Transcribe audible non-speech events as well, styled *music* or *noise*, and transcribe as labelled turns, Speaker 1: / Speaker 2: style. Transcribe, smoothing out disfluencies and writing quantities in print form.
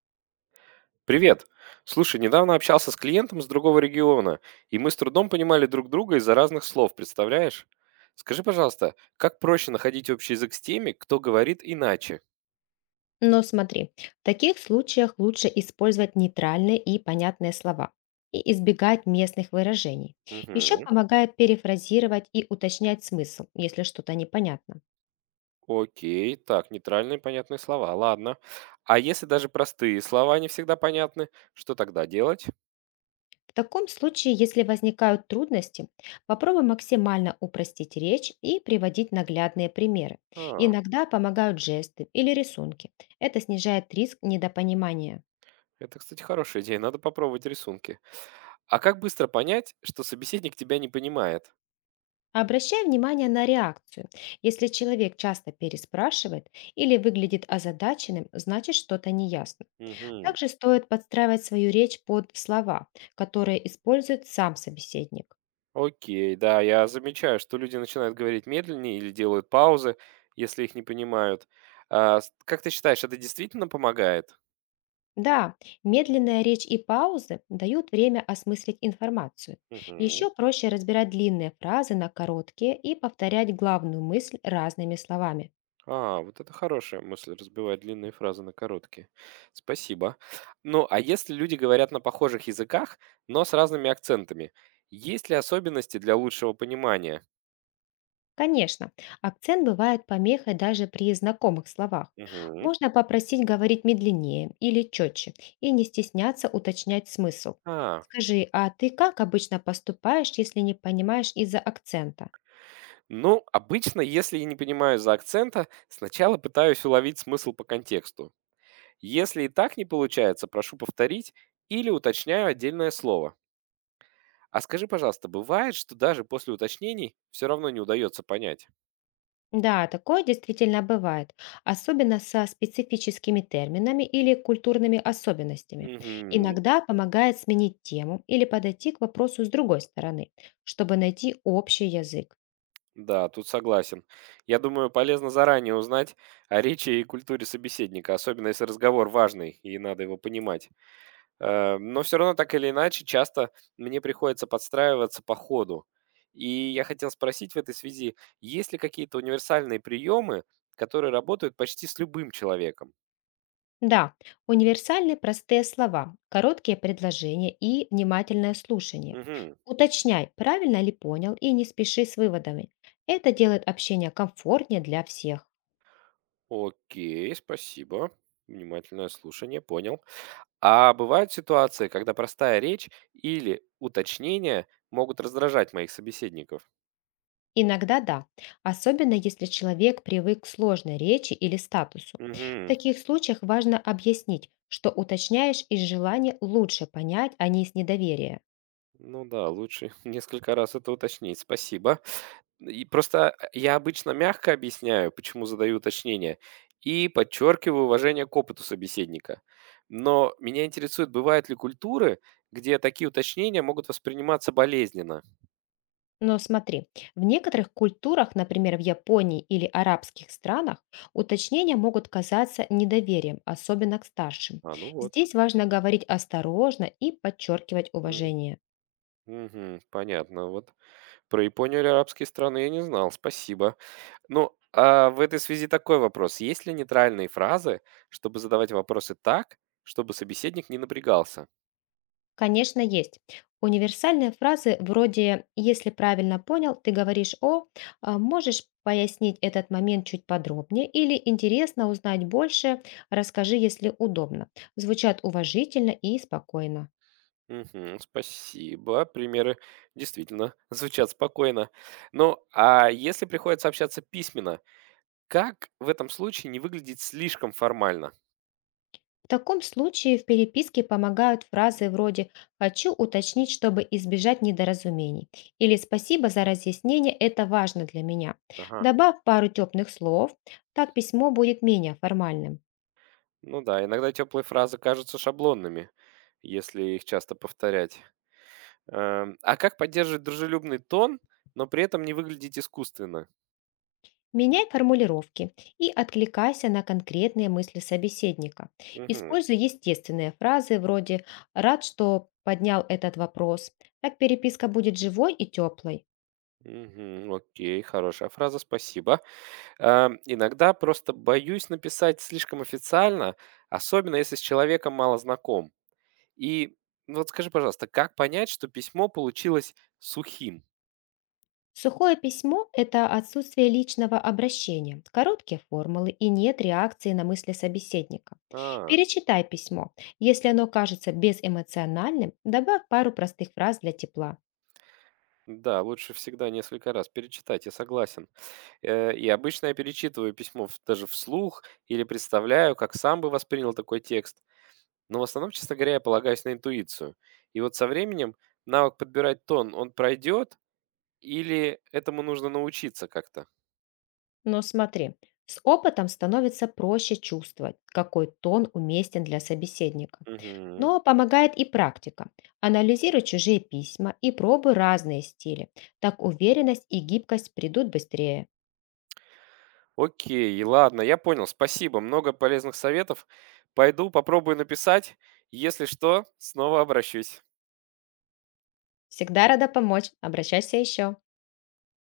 Speaker 1: Привет. Слушай, недавно общался с клиентом с другого региона, и мы с трудом понимали друг друга из-за разных слов, представляешь? Скажи, пожалуйста, как проще находить общий язык с теми, кто говорит иначе?
Speaker 2: Но смотри, в таких случаях лучше использовать нейтральные и понятные слова и избегать местных выражений. Еще
Speaker 1: Угу.
Speaker 2: помогает перефразировать и уточнять смысл, если что-то непонятно.
Speaker 1: Окей, так, нейтральные понятные слова, ладно. А если даже простые слова не всегда понятны, что тогда делать?
Speaker 2: В таком случае, если возникают трудности, попробуй максимально упростить речь и приводить наглядные примеры.
Speaker 1: А,
Speaker 2: Иногда помогают жесты или рисунки. Это снижает риск недопонимания.
Speaker 1: это, кстати, хорошая идея, надо попробовать рисунки. А как быстро понять, что собеседник тебя не понимает?
Speaker 2: Обращай внимание на реакцию. Если человек часто переспрашивает или выглядит озадаченным, значит что-то неясно.
Speaker 1: Угу.
Speaker 2: Также стоит подстраивать свою речь под слова, которые использует сам собеседник.
Speaker 1: Окей, да, я замечаю, что люди начинают говорить медленнее или делают паузы, если их не понимают. Как ты считаешь, это действительно помогает?
Speaker 2: Да, медленная речь и паузы дают время осмыслить информацию.
Speaker 1: Мгм.
Speaker 2: Еще проще разбирать длинные фразы на короткие и повторять главную мысль разными словами.
Speaker 1: А, вот это хорошая мысль, разбивать длинные фразы на короткие. Спасибо. Ну, а если люди говорят на похожих языках, но с разными акцентами, есть ли особенности для лучшего понимания?
Speaker 2: Конечно, акцент бывает помехой даже при знакомых словах.
Speaker 1: Мгм.
Speaker 2: Можно попросить говорить медленнее или четче и не стесняться уточнять смысл.
Speaker 1: А,
Speaker 2: Скажи, а ты как обычно поступаешь, если не понимаешь из-за акцента?
Speaker 1: ну, обычно, если я не понимаю из-за акцента, сначала пытаюсь уловить смысл по контексту. Если и так не получается, прошу повторить или уточняю отдельное слово. А скажи, пожалуйста, бывает, что даже после уточнений все равно не удается понять?
Speaker 2: Да, такое действительно бывает, особенно со специфическими терминами или культурными особенностями.
Speaker 1: Мгм.
Speaker 2: Иногда помогает сменить тему или подойти к вопросу с другой стороны, чтобы найти общий язык.
Speaker 1: Да, тут согласен. Я думаю, полезно заранее узнать о речи и культуре собеседника, особенно если разговор важный и надо его понимать. Но все равно, так или иначе, часто мне приходится подстраиваться по ходу. И я хотел спросить в этой связи, есть ли какие-то универсальные приемы, которые работают почти с любым человеком?
Speaker 2: Да, универсальны простые слова, короткие предложения и внимательное слушание.
Speaker 1: Мгм.
Speaker 2: Уточняй, правильно ли понял, и не спеши с выводами. Это делает общение комфортнее для всех.
Speaker 1: Окей, спасибо. Внимательное слушание, понял. А бывают ситуации, когда простая речь или уточнения могут раздражать моих собеседников?
Speaker 2: Иногда да, особенно если человек привык к сложной речи или статусу. В
Speaker 1: Мгм.
Speaker 2: таких случаях важно объяснить, что уточняешь из желания лучше понять, а не из недоверия.
Speaker 1: Ну да, лучше *laughs* несколько раз это уточнить. Спасибо. И просто я обычно мягко объясняю, почему задаю уточнение, и подчеркиваю уважение к опыту собеседника. Но меня интересует, бывают ли культуры, где такие уточнения могут восприниматься болезненно.
Speaker 2: Но смотри, в некоторых культурах, например, в Японии или арабских странах, уточнения могут казаться недоверием, особенно к старшим.
Speaker 1: А, ну вот.
Speaker 2: Здесь важно говорить осторожно и подчеркивать уважение.
Speaker 1: Мгм. Понятно. Вот про Японию или арабские страны я не знал. Спасибо. Ну, а в этой связи такой вопрос. Есть ли нейтральные фразы, чтобы задавать вопросы так, чтобы собеседник не напрягался?
Speaker 2: Конечно, есть. Универсальные фразы вроде «если правильно понял, ты говоришь о», «можешь пояснить этот момент чуть подробнее» или «интересно узнать больше, расскажи, если удобно». Звучат уважительно и спокойно.
Speaker 1: Мгм. Спасибо. Примеры действительно *laughs* звучат спокойно. Ну, а если приходится общаться письменно, как в этом случае не выглядеть слишком формально?
Speaker 2: В таком случае в переписке помогают фразы вроде «хочу уточнить, чтобы избежать недоразумений» или «спасибо за разъяснение, это важно для меня».
Speaker 1: Ага.
Speaker 2: Добавь пару теплых слов, так письмо будет менее формальным.
Speaker 1: Ну да, иногда теплые фразы кажутся шаблонными, если их часто повторять. А как поддерживать дружелюбный тон, но при этом не выглядеть искусственно?
Speaker 2: Меняй формулировки и откликайся на конкретные мысли собеседника.
Speaker 1: Мгм.
Speaker 2: Используй естественные фразы вроде «рад, что поднял этот вопрос». Так переписка будет живой и теплой.
Speaker 1: Мгм. Окей, хорошая фраза, спасибо. Иногда просто боюсь написать слишком официально, особенно если с человеком мало знаком. И ну вот скажи, пожалуйста, как понять, что письмо получилось сухим?
Speaker 2: Сухое письмо– это отсутствие личного обращения, короткие формулы и нет реакции на мысли собеседника.
Speaker 1: А,
Speaker 2: Перечитай письмо. Если оно кажется безэмоциональным, добавь пару простых фраз для тепла.
Speaker 1: да, лучше всегда несколько раз перечитать, я согласен. И обычно я перечитываю письмо даже вслух или представляю, как сам бы воспринял такой текст. Но в основном, честно говоря, я полагаюсь на интуицию. И вот со временем навык подбирать тон, он пройдет или этому нужно научиться как-то?
Speaker 2: Но смотри, с опытом становится проще чувствовать, какой тон уместен для собеседника.
Speaker 1: Мгм.
Speaker 2: Но помогает и практика. Анализируй чужие письма и пробуй разные стили. Так уверенность и гибкость придут быстрее.
Speaker 1: Окей, ладно, я понял. Спасибо, много полезных советов. Пойду попробую написать. Если что, снова обращусь.
Speaker 2: Всегда рада помочь. Обращайся еще.